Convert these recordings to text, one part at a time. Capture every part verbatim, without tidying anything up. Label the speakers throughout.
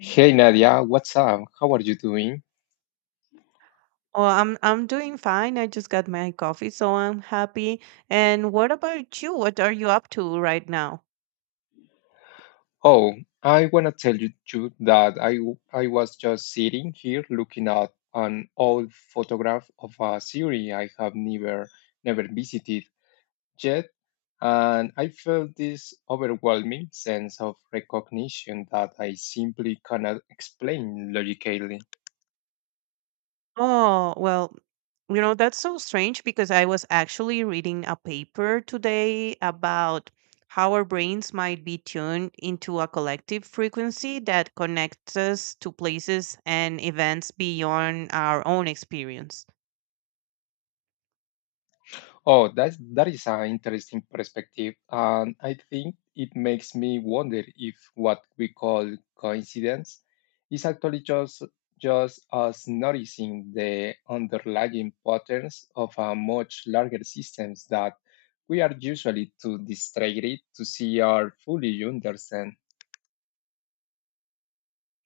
Speaker 1: Hey Nadia, what's up? How are you doing?
Speaker 2: Oh, I'm I'm doing fine. I just got my coffee, so I'm happy. And what about you? What are you up to right now?
Speaker 1: Oh, I wanna tell you, you that I w- I was just sitting here looking at an old photograph of a city I have never never visited yet, and I felt this overwhelming sense of recognition that I simply cannot explain logically.
Speaker 2: Oh, well, you know, that's so strange because I was actually reading a paper today about how our brains might be tuned into a collective frequency that connects us to places and events beyond our own experience.
Speaker 1: Oh, that's that is an interesting perspective, and I think it makes me wonder if what we call coincidence is actually just just us noticing the underlying patterns of a much larger systems that we are usually too distracted to see or fully understand.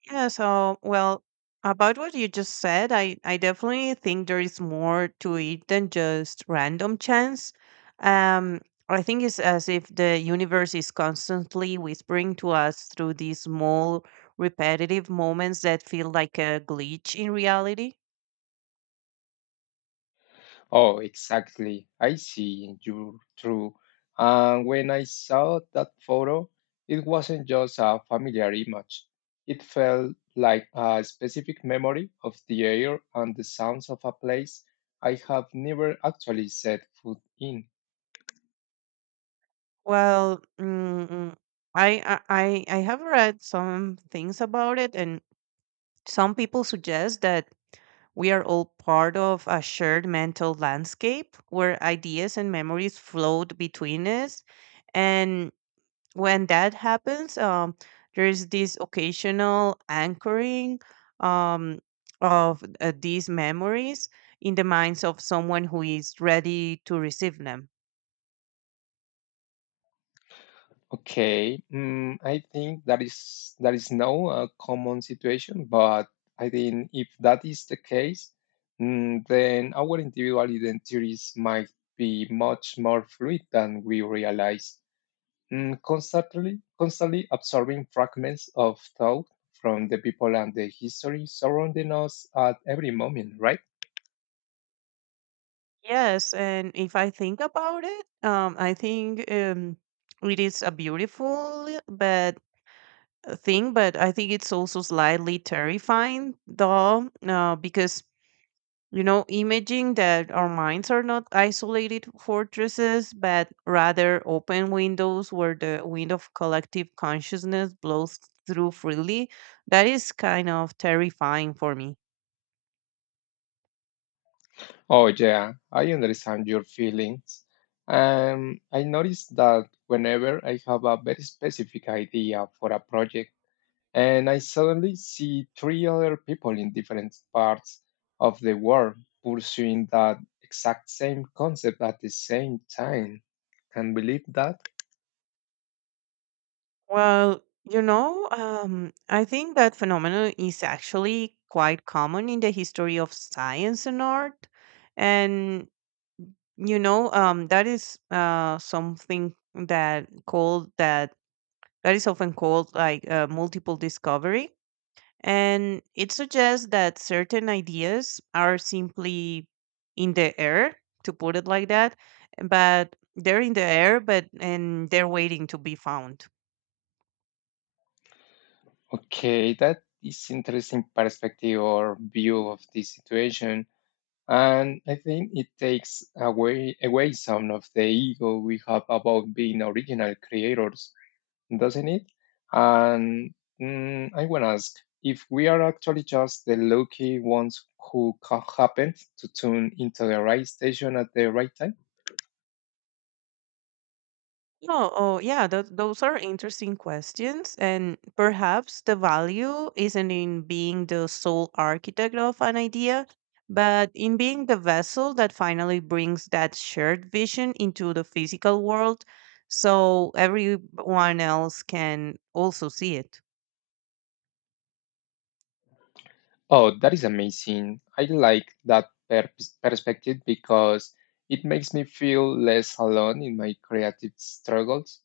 Speaker 2: Yeah, so well, about what you just said, I I definitely think there is more to it than just random chance. Um, I think it's as if the universe is constantly whispering to us through these small repetitive moments that feel like a glitch in reality.
Speaker 1: Oh, exactly. I see you through. And when I saw that photo, it wasn't just a familiar image. It felt like a specific memory of the air and the sounds of a place I have never actually set foot in.
Speaker 2: Well, mm, I I I I have read some things about it, and some people suggest that we are all part of a shared mental landscape where ideas and memories float between us. And when that happens, um, there is this occasional anchoring um, of uh, these memories in the minds of someone who is ready to receive them.
Speaker 1: Okay, mm, I think that is that is no uh, common situation, but I think if that is the case, mm, then our individual identities might be much more fluid than we realize. Mm, constantly, constantly absorbing fragments of thought from the people and the history surrounding us at every moment, right?
Speaker 2: Yes, and if I think about it, um, I think um, it is a beautiful but thing, but I think it's also slightly terrifying, though, uh, because you know, imaging that our minds are not isolated fortresses, but rather open windows where the wind of collective consciousness blows through freely. That is kind of terrifying for me.
Speaker 1: Oh, yeah, I understand your feelings. Um, I noticed that whenever I have a very specific idea for a project and I suddenly see three other people in different parts of the world pursuing that exact same concept at the same time. Can believe that?
Speaker 2: Well, you know, um, I think that phenomenon is actually quite common in the history of science and art. And you know, um, that is uh something that called that that is often called like uh, multiple discovery. And it suggests that certain ideas are simply in the air, to put it like that, but they're in the air, but and they're waiting to be found.
Speaker 1: Okay, that is interesting perspective or view of the situation. And I think it takes away away some of the ego we have about being original creators, doesn't it? And mm, I want to ask if we are actually just the lucky ones who ca- happened to tune into the right station at the right time.
Speaker 2: Oh oh yeah, those those are interesting questions, and perhaps the value isn't in being the sole architect of an idea, but in being the vessel that finally brings that shared vision into the physical world, so everyone else can also see it.
Speaker 1: Oh, that is amazing. I like that per- perspective because it makes me feel less alone in my creative struggles.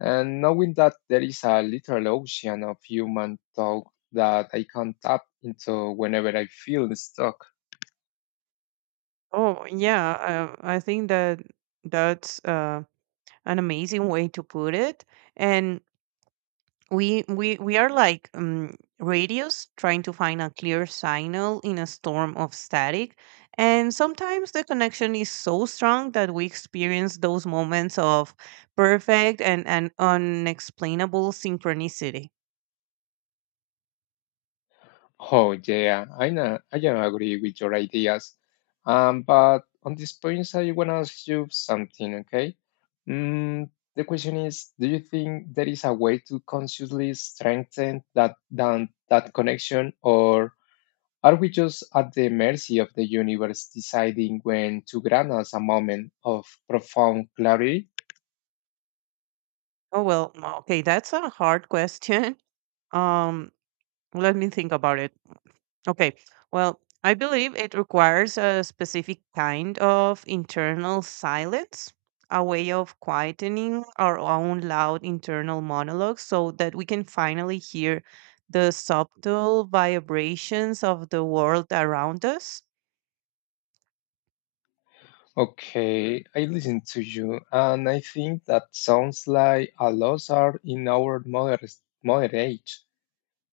Speaker 1: And knowing that there is a literal ocean of human talk that I can tap into whenever I feel stuck.
Speaker 2: Oh yeah, uh, I think that that's uh, an amazing way to put it, and we we we are like um, radios trying to find a clear signal in a storm of static, and sometimes the connection is so strong that we experience those moments of perfect and, and unexplainable synchronicity.
Speaker 1: Oh, yeah, I know, I can agree with your ideas. Um, but on this point, I want to ask you something, okay? Mm, the question is, do you think there is a way to consciously strengthen that, that that connection, or are we just at the mercy of the universe deciding when to grant us a moment of profound clarity?
Speaker 2: Oh, well, okay, that's a hard question. um Let me think about it. Okay. Well, I believe it requires a specific kind of internal silence, a way of quietening our own loud internal monologue so that we can finally hear the subtle vibrations of the world around us.
Speaker 1: Okay, I listen to you, and I think that sounds like a loss art in our modern, modern age,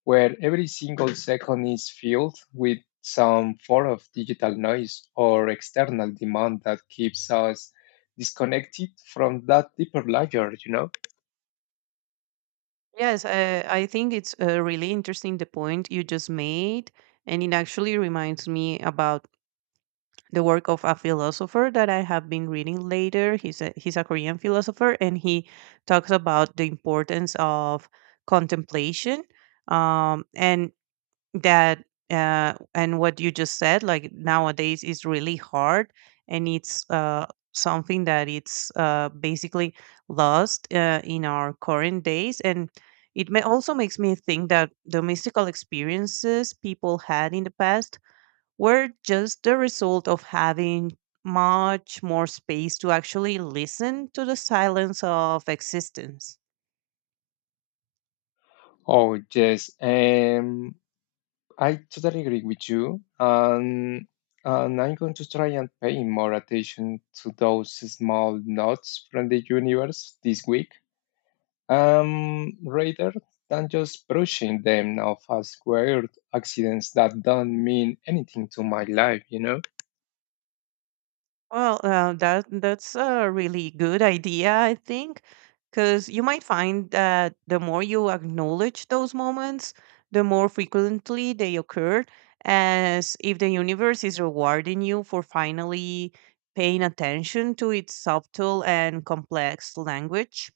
Speaker 1: where every single second is filled with some form of digital noise or external demand that keeps us disconnected from that deeper layer, you know?
Speaker 2: Yes, uh, I think it's uh, really interesting the point you just made. And it actually reminds me about the work of a philosopher that I have been reading later. He's a, he's a Korean philosopher, and he talks about the importance of contemplation, um, and that uh, and what you just said, like nowadays, is really hard, and it's uh, something that it's uh, basically lost uh, in our current days, and it may also makes me think that the mystical experiences people had in the past were just the result of having much more space to actually listen to the silence of existence.
Speaker 1: Oh, yes. Um, I totally agree with you. Um, and I'm going to try and pay more attention to those small notes from the universe this week, um, rather than just brushing them off as weird accidents that don't mean anything to my life, you know?
Speaker 2: Well, uh, that that's a really good idea, I think, because you might find that the more you acknowledge those moments, the more frequently they occur, as if the universe is rewarding you for finally paying attention to its subtle and complex language.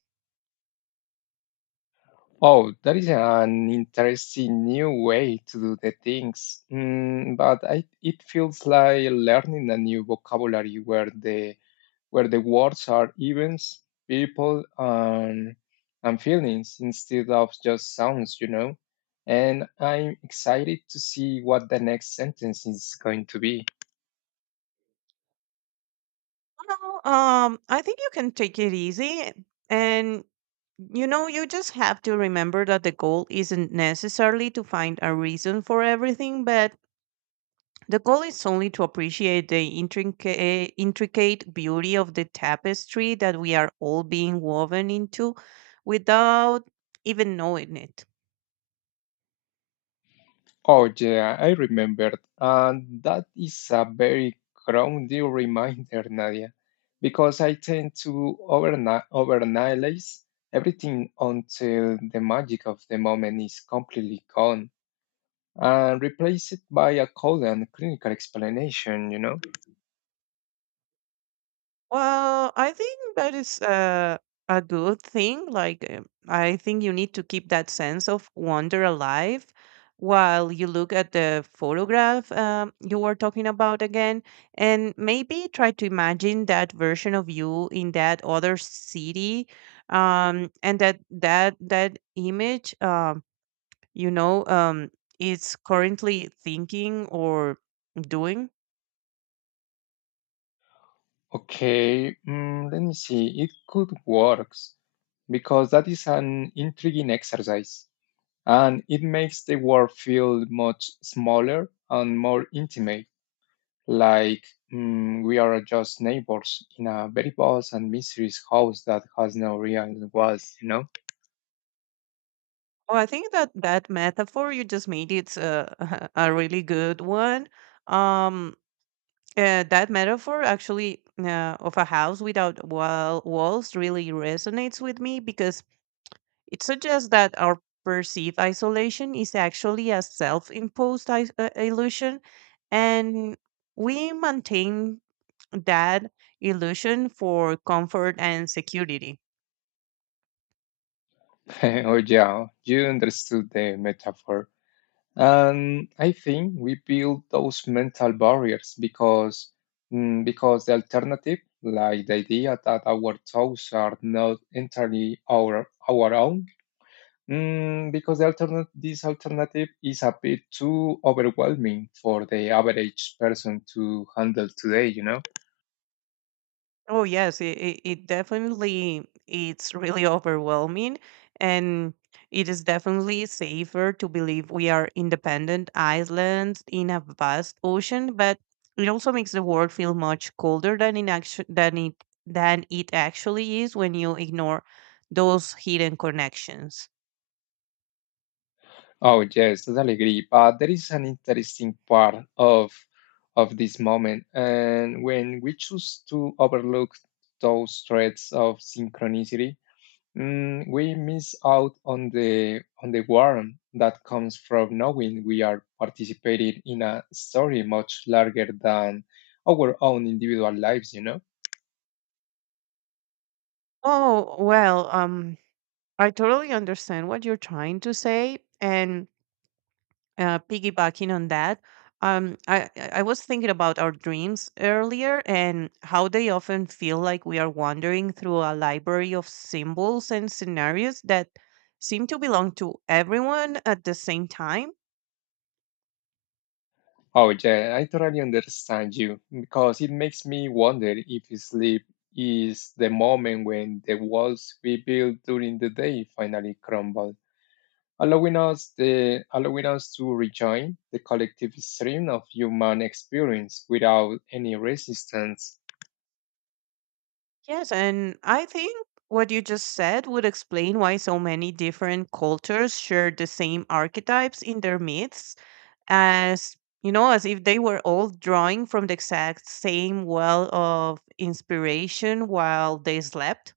Speaker 1: Oh, that is an interesting new way to do the things. Mm, but I, it feels like learning a new vocabulary where the where the words are events, people, and and feelings instead of just sounds, you know. And I'm excited to see what the next sentence is going to be.
Speaker 2: Well, um, I think you can take it easy, and you know, you just have to remember that the goal isn't necessarily to find a reason for everything, but the goal is only to appreciate the intricate, intricate beauty of the tapestry that we are all being woven into without even knowing it.
Speaker 1: Oh yeah, I remembered. And that is a very grounding reminder, Nadia, because I tend to overna- overanalyze everything until the magic of the moment is completely gone, and replace it by a code and clinical explanation, you know?
Speaker 2: Well, I think that is uh, a good thing. Like, um, I think you need to keep that sense of wonder alive while you look at the photograph um, you were talking about again, and maybe try to imagine that version of you in that other city, um, and that that that image, um, you know, um, is currently thinking or doing.
Speaker 1: Okay, mm, let me see. It could work because that is an intriguing exercise and it makes the world feel much smaller and more intimate, like mm, we are just neighbors in a very vast and mysterious house that has no real walls, you know?
Speaker 2: Well, I think that that metaphor you just made it's a a really good one. Um, uh, that metaphor actually uh, of a house without wall walls really resonates with me because it suggests that our perceived isolation is actually a self-imposed is- uh, illusion, and we maintain that illusion for comfort and security.
Speaker 1: Oh, yeah, you understood the metaphor. And I think we build those mental barriers because mm, because the alternative, like the idea that our thoughts are not entirely our our own, mm, because the alternate this alternative is a bit too overwhelming for the average person to handle today, you know.
Speaker 2: Oh yes, it, it, it definitely it's really overwhelming, and it is definitely safer to believe we are independent islands in a vast ocean, but it also makes the world feel much colder than in actu- than it than it actually is when you ignore those hidden connections.
Speaker 1: Oh yes, totally agree. But there is an interesting part of of this moment, and when we choose to overlook those threads of synchronicity, mm, we miss out on the on the warmth that comes from knowing we are participating in a story much larger than our own individual lives, you know.
Speaker 2: Oh well, um I totally understand what you're trying to say, and uh, piggybacking on that, um, I I I was thinking about our dreams earlier and how they often feel like we are wandering through a library of symbols and scenarios that seem to belong to everyone at the same time.
Speaker 1: Oh, yeah, I totally understand you because it makes me wonder if sleep is the moment when the walls we built during the day finally crumble, allowing us the allowing us to rejoin the collective stream of human experience without any resistance.
Speaker 2: Yes, and I think what you just said would explain why so many different cultures share the same archetypes in their myths as you know, as if they were all drawing from the exact same well of inspiration while they slept.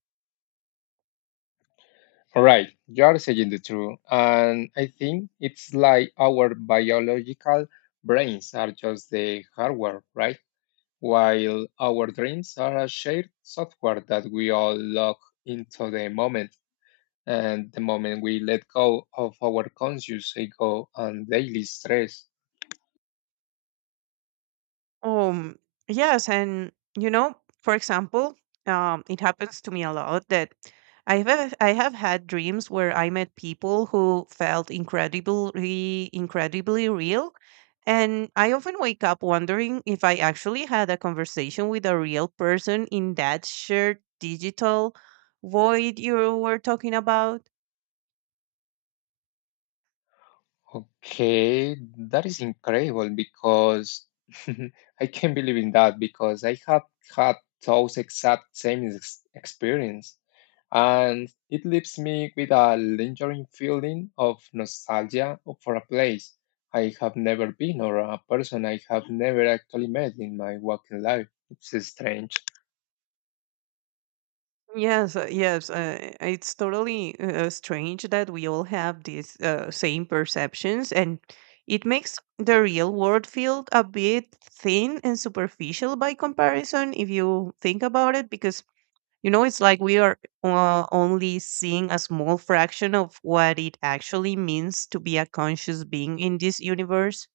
Speaker 1: Right, you are saying the truth, and I think it's like our biological brains are just the hardware, right? While our dreams are a shared software that we all lock into the moment, and the moment we let go of our conscious ego and daily stress.
Speaker 2: Um, yes, and you know, for example, um, it happens to me a lot that I have I have had dreams where I met people who felt incredibly incredibly real, and I often wake up wondering if I actually had a conversation with a real person in that shared digital void you were talking about.
Speaker 1: Okay, that is incredible because I can't believe in that because I have had those exact same ex- experience, and it leaves me with a lingering feeling of nostalgia for a place I have never been or a person I have never actually met in my working life. It's strange.
Speaker 2: Yes, uh, yes, uh, it's totally uh, uh, strange that we all have these uh, same perceptions, and it makes the real world feel a bit thin and superficial by comparison, if you think about it, because you know it's like we are uh, only seeing a small fraction of what it actually means to be a conscious being in this universe.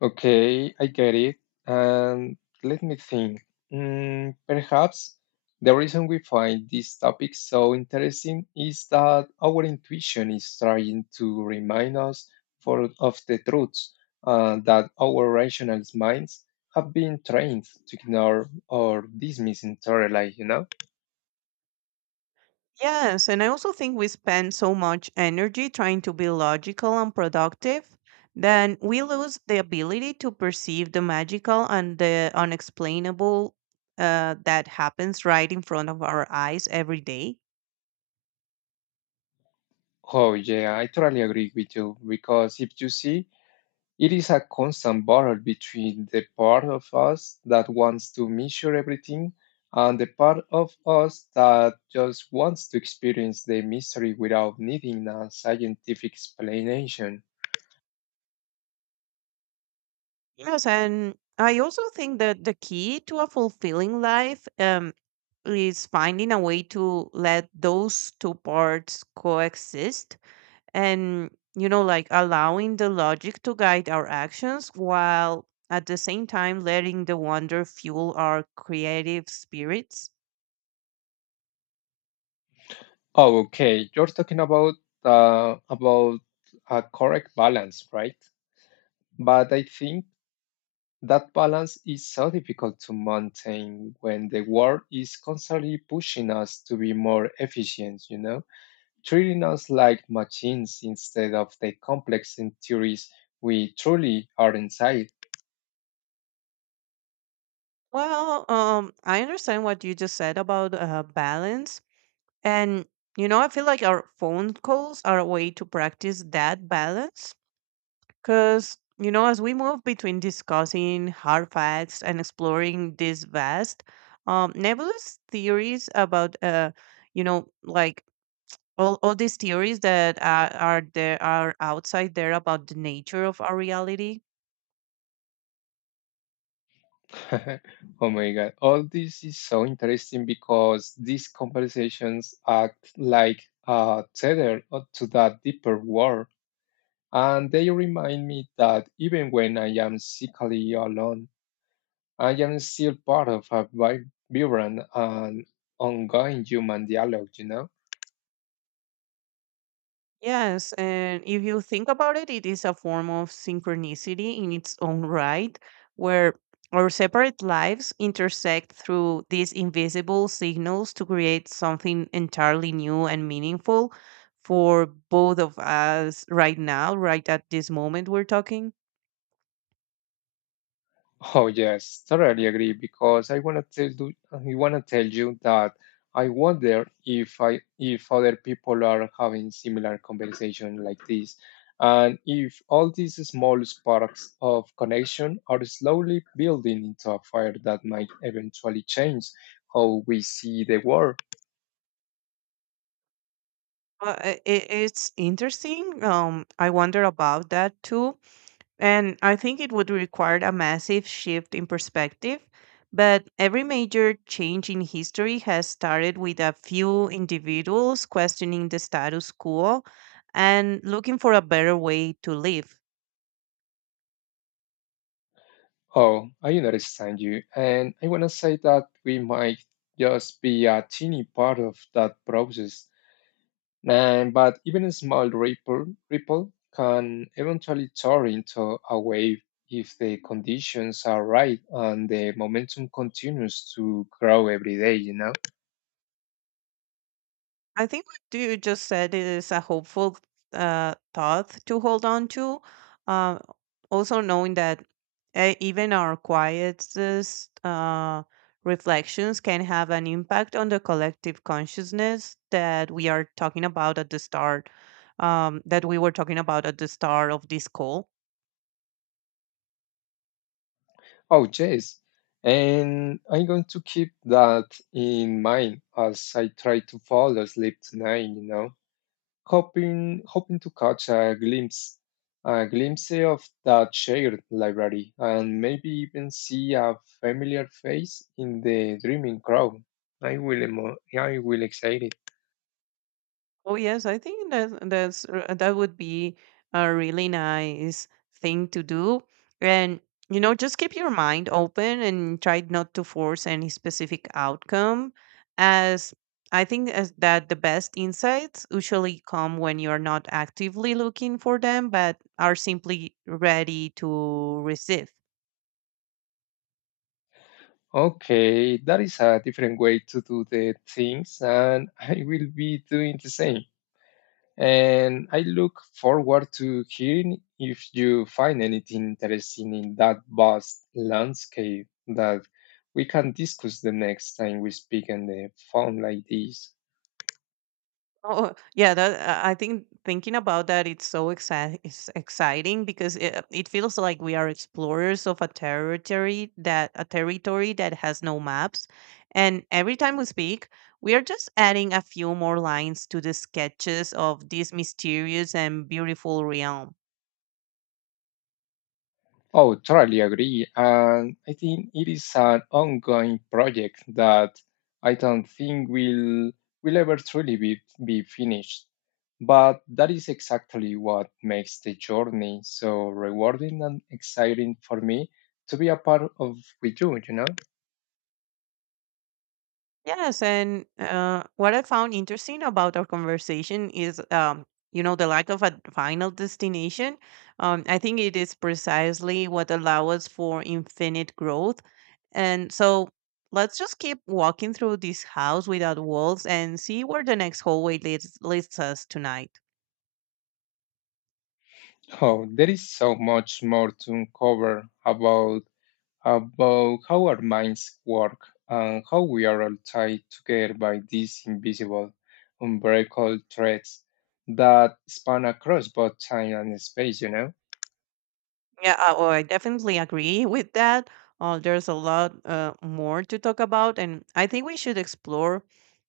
Speaker 1: Okay, I get it. And let me think. Mm, perhaps the reason we find this topic so interesting is that our intuition is trying to remind us for, of the truths uh, that our rational minds have been trained to ignore or dismiss entirely, you know?
Speaker 2: Yes, and I also think we spend so much energy trying to be logical and productive, then we lose the ability to perceive the magical and the unexplainable uh, that happens right in front of our eyes every day.
Speaker 1: Oh, yeah, I totally agree with you because if you see, it is a constant battle between the part of us that wants to measure everything and the part of us that just wants to experience the mystery without needing a scientific explanation.
Speaker 2: Yes, and I also think that the key to a fulfilling life um, is finding a way to let those two parts coexist, and you know like allowing the logic to guide our actions while at the same time letting the wonder fuel our creative spirits.
Speaker 1: Oh, okay. You're talking about uh, about a correct balance, right? But I think that balance is so difficult to maintain when the world is constantly pushing us to be more efficient, you know? Treating us like machines instead of the complex entities we truly are inside.
Speaker 2: Well, um I understand what you just said about uh, balance, and you know I feel like our phone calls are a way to practice that balance because you know as we move between discussing hard facts and exploring these vast um nebulous theories about uh you know like all all these theories that uh, are there are outside there about the nature of our reality.
Speaker 1: Oh my god, all this is so interesting because these conversations act like a tether to that deeper world, and they remind me that even when I am sickly alone, I am still part of a vi- vibrant and ongoing human dialogue, you know?
Speaker 2: Yes, and if you think about it, it is a form of synchronicity in its own right, where our separate lives intersect through these invisible signals to create something entirely new and meaningful for both of us right now, right at this moment we're talking.
Speaker 1: Oh yes, totally agree because I wanna tell you, I wanna tell you that I wonder if I if other people are having similar conversation like this, and if all these small sparks of connection are slowly building into a fire that might eventually change how we see the world.
Speaker 2: uh, it, it's interesting. um I wonder about that too. And I think it would require a massive shift in perspective, but every major change in history has started with a few individuals questioning the status quo and looking for a better way to live.
Speaker 1: Oh, I understand you, and I wanna say that we might just be a teeny part of that process. And, but even a small ripple, ripple can eventually turn into a wave if the conditions are right and the momentum continues to grow every day, you know?
Speaker 2: I think what you just said is a hopeful uh, thought to hold on to. Uh, Also, knowing that uh, even our quietest uh, reflections can have an impact on the collective consciousness that we are talking about at the start, um, that we were talking about at the start of this call.
Speaker 1: Oh, yes. And I'm going to keep that in mind as I try to fall asleep tonight, you know? Hoping hoping to catch a glimpse a glimpse of that shared library and maybe even see a familiar face in the dreaming crowd. I will emo- I will excited.
Speaker 2: Oh yes, I think that that's r- that would be a really nice thing to do. And you know, just keep your mind open and try not to force any specific outcome, as I think as that the best insights usually come when you're not actively looking for them but are simply ready to receive.
Speaker 1: Okay, that is a different way to do the things and I will be doing the same. And I look forward to hearing if you find anything interesting in that vast landscape that we can discuss the next time we speak on the phone like this.
Speaker 2: Oh, yeah, that I I think thinking about that it's so exci- it's exciting because it, it feels like we are explorers of a territory that a territory that has no maps. And every time we speak, we are just adding a few more lines to the sketches of this mysterious and beautiful realm.
Speaker 1: Oh, totally agree. And I think it is an ongoing project that I don't think will will ever truly be, be finished. But that is exactly what makes the journey so rewarding and exciting for me to be a part of with you, you know?
Speaker 2: Yes, and uh, what I found interesting about our conversation is, um, you know, the lack of a final destination. Um, I think it is precisely what allows us for infinite growth. And so let's just keep walking through this house without walls and see where the next hallway leads, leads us tonight.
Speaker 1: Oh, there is so much more to uncover about about how our minds work and how we are all tied together by these invisible, unbreakable threads that span across both time and space, you know?
Speaker 2: Yeah, uh, oh, I definitely agree with that. Uh, there's a lot uh, more to talk about, and I think we should explore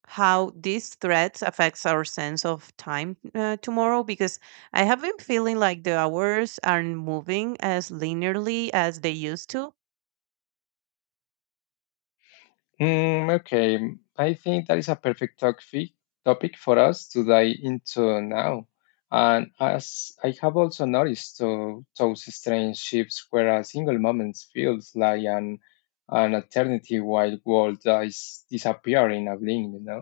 Speaker 2: how these threats affects our sense of time uh, tomorrow because I have been feeling like the hours aren't moving as linearly as they used to.
Speaker 1: Mm, okay, I think that is a perfect topic, topic for us to dive into now. And as I have also noticed too, those strange shifts where a single moment feels like an, an eternity while world is disappearing in a blink, you know?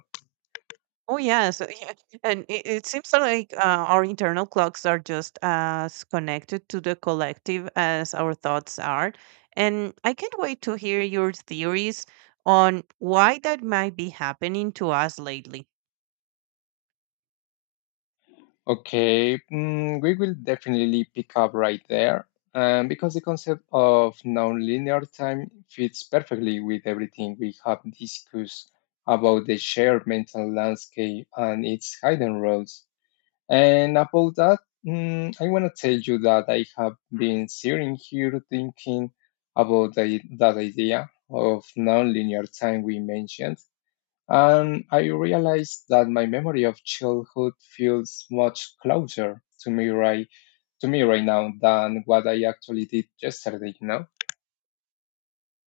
Speaker 2: Oh yes, uh, yeah. And it, it seems like uh, our internal clocks are just as connected to the collective as our thoughts are. And I can't wait to hear your theories on why that might be happening to us lately.
Speaker 1: Okay, mm, we will definitely pick up right there um, because the concept of nonlinear time fits perfectly with everything we have discussed about the shared mental landscape and its hidden roles. And about that, mm, I want to tell you that I have been sitting here thinking about the, that idea of nonlinear time we mentioned. And I realized that my memory of childhood feels much closer to me right to me right now than what I actually did yesterday, you know?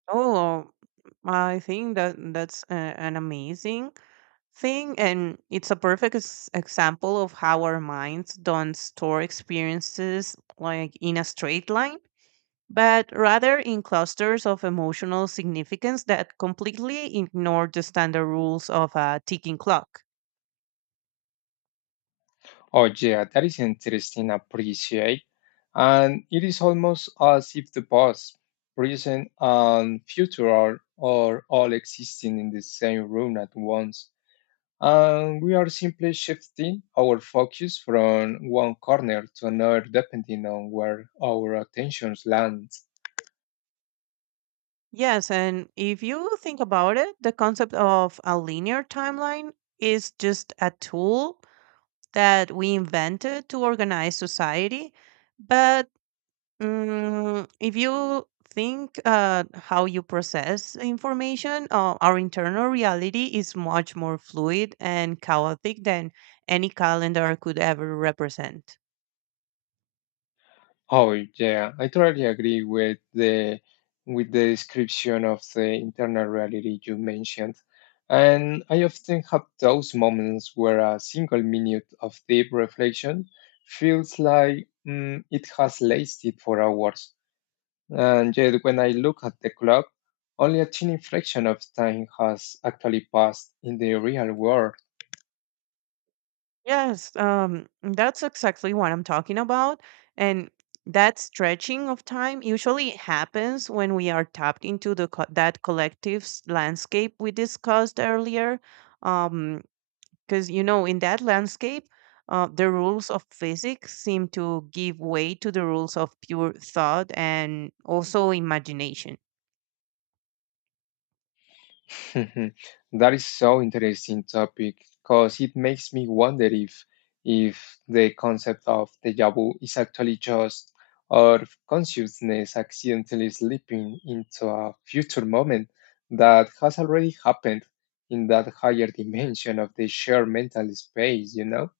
Speaker 2: Oh, I think that that's a, an amazing thing, and it's a perfect ex- example of how our minds don't store experiences like in a straight line but rather in clusters of emotional significance that completely ignore the standard rules of a ticking clock.
Speaker 1: Oh, yeah, that is interesting appreciate. And it is almost as if the past, present, and future are, are all existing in the same room at once. And we are simply shifting our focus from one corner to another depending on where our attention lands.
Speaker 2: Yes, and if you think about it, the concept of a linear timeline is just a tool that we invented to organize society, but Mm, if you think uh, how you process information, uh, our internal reality is much more fluid and chaotic than any calendar could ever represent.
Speaker 1: Oh yeah, I totally agree with the with the description of the internal reality you mentioned. And I often have those moments where a single minute of deep reflection feels like mm, it has lasted for hours. And yet, when I look at the clock, only a tiny fraction of time has actually passed in the real world.
Speaker 2: Yes, um, that's exactly what I'm talking about. And that stretching of time usually happens when we are tapped into the co- that collective s- landscape we discussed earlier. Um, because you know, in that landscape, uh, the rules of physics seem to give way to the rules of pure thought and also imagination.
Speaker 1: Mhm. That is so interesting topic because it makes me wonder if if the concept of deja vu is actually just our consciousness accidentally slipping into a future moment that has already happened in that higher dimension of the shared mental space, you know?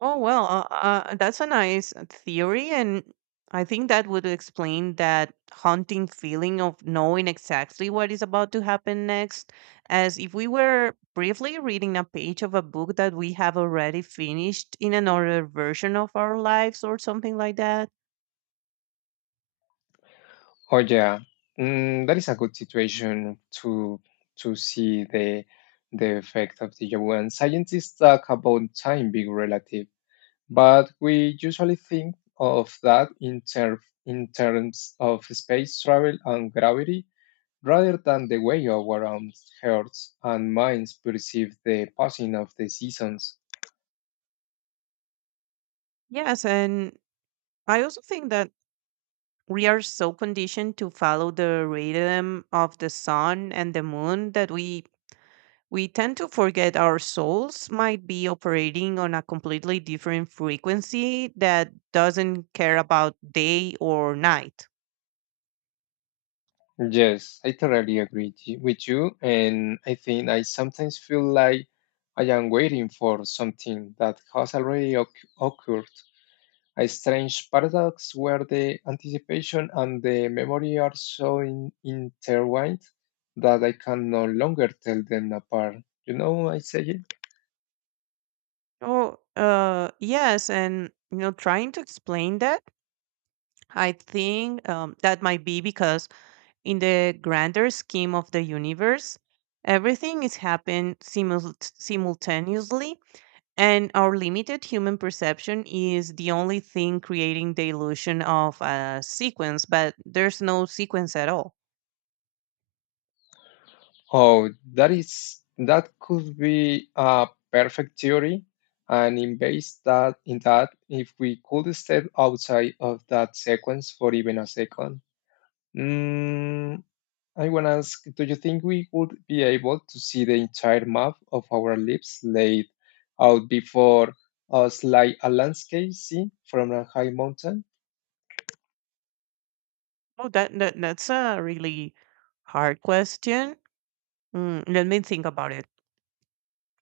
Speaker 2: Oh well, uh, uh, that's a nice theory, and I think that would explain that haunting feeling of knowing exactly what is about to happen next, as if we were briefly reading a page of a book that we have already finished in another version of our lives or something like that.
Speaker 1: Oh yeah, mm, that is a good situation to to see the the effect of the Yahoo. And scientists talk about time being relative, but we usually think of that in ter in terms of space travel and gravity, rather than the way our own hearts, and minds perceive the passing of the seasons.
Speaker 2: Yes, and I also think that we are so conditioned to follow the rhythm of the sun and the moon that we We tend to forget our souls might be operating on a completely different frequency that doesn't care about day or night.
Speaker 1: Yes, I totally agree t- with you. And I think I sometimes feel like I am waiting for something that has already occ- occurred. A strange paradox where the anticipation and the memory are so in- intertwined that I can no longer tell them apart. You know what I say?
Speaker 2: Oh, uh, yes, and you know, trying to explain that, I think um, that might be because in the grander scheme of the universe, everything is happening simul- simultaneously. And our limited human perception is the only thing creating the illusion of a sequence, but there's no sequence at all.
Speaker 1: Oh, that is that could be a perfect theory, and in base that in that if we could step outside of that sequence for even a second. Mm, I want to ask, do you think we would be able to see the entire map of our lives laid out before us like a landscape seen from a high mountain?
Speaker 2: Oh, that, that that's a really hard question. Mm, let me think about it.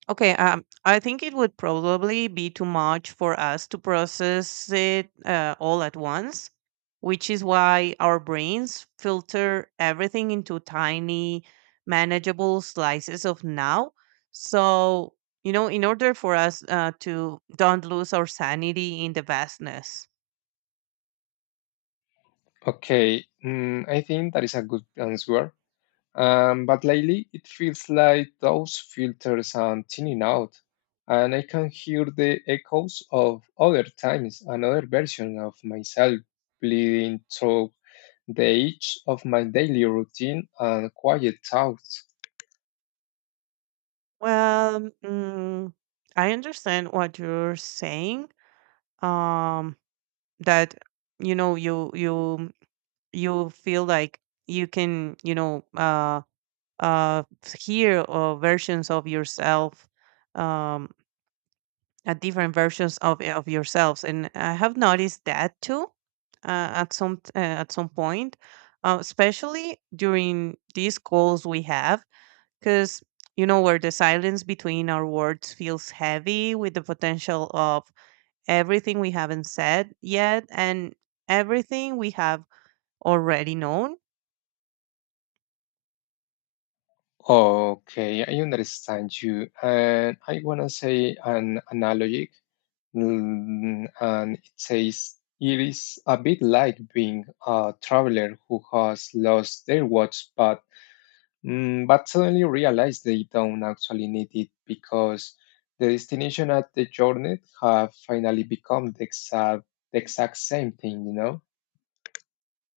Speaker 2: Okay, um, I think it would probably be too much for us to process it uh, all at once, which is why our brains filter everything into tiny, manageable slices of now. So, you know, in order for us uh, to don't lose our sanity in the vastness.
Speaker 1: Okay, mm, I think that is a good answer. Um, but lately, it feels like those filters are thinning out, and I can hear the echoes of other times, another version of myself bleeding through the edge of my daily routine and quiet thoughts.
Speaker 2: Well, mm, I understand what you're saying. Um, that you know you you you feel like you can you know uh uh hear uh, versions of yourself um uh, different versions of of yourselves, and I have noticed that too uh, at some t- uh, at some point, uh, especially during these calls we have, because you know where the silence between our words feels heavy with the potential of everything we haven't said yet and everything we have already known.
Speaker 1: Okay, I understand you, and I wanna say an analogy, mm, and it says it is a bit like being a traveler who has lost their watch, but mm, but suddenly realize they don't actually need it because the destination at the journey have finally become the exact, the exact same thing, you know?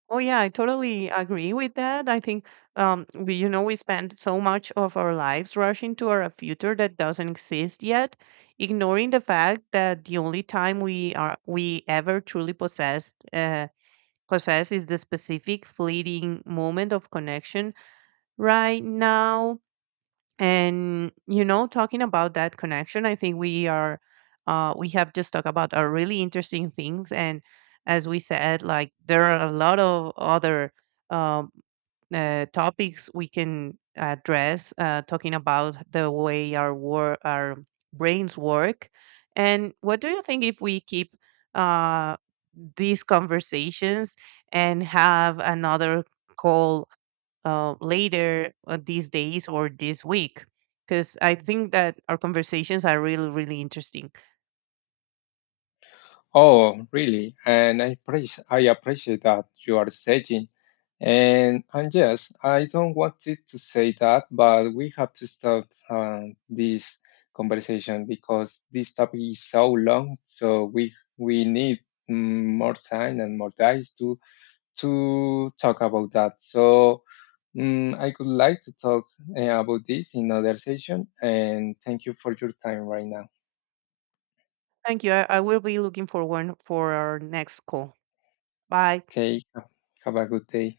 Speaker 2: Oh yeah, I totally agree with that. I think um we you know we spend so much of our lives rushing toward a future that doesn't exist yet, ignoring the fact that the only time we are we ever truly possess uh possess is the specific fleeting moment of connection right now. And you know talking about that connection, I think we are uh, we have just talked about are really interesting things, and as we said, like, there are a lot of other um, uh, topics we can address, uh, talking about the way our wor- our brains work. And what do you think if we keep uh, these conversations and have another call uh, later, uh, these days or this week, because I think that our conversations are really, really interesting.
Speaker 1: Oh, really? And I, pre- I appreciate that you are saying. And, and yes, I don't want it to say that, but we have to stop uh, this conversation because this topic is so long. So we we need mm, more time and more guys to to talk about that. So mm, I could like to talk uh, about this in another session. And thank you for your time right now.
Speaker 2: Thank you. I, I will be looking forward for our next call. Bye.
Speaker 1: Okay, have a good day.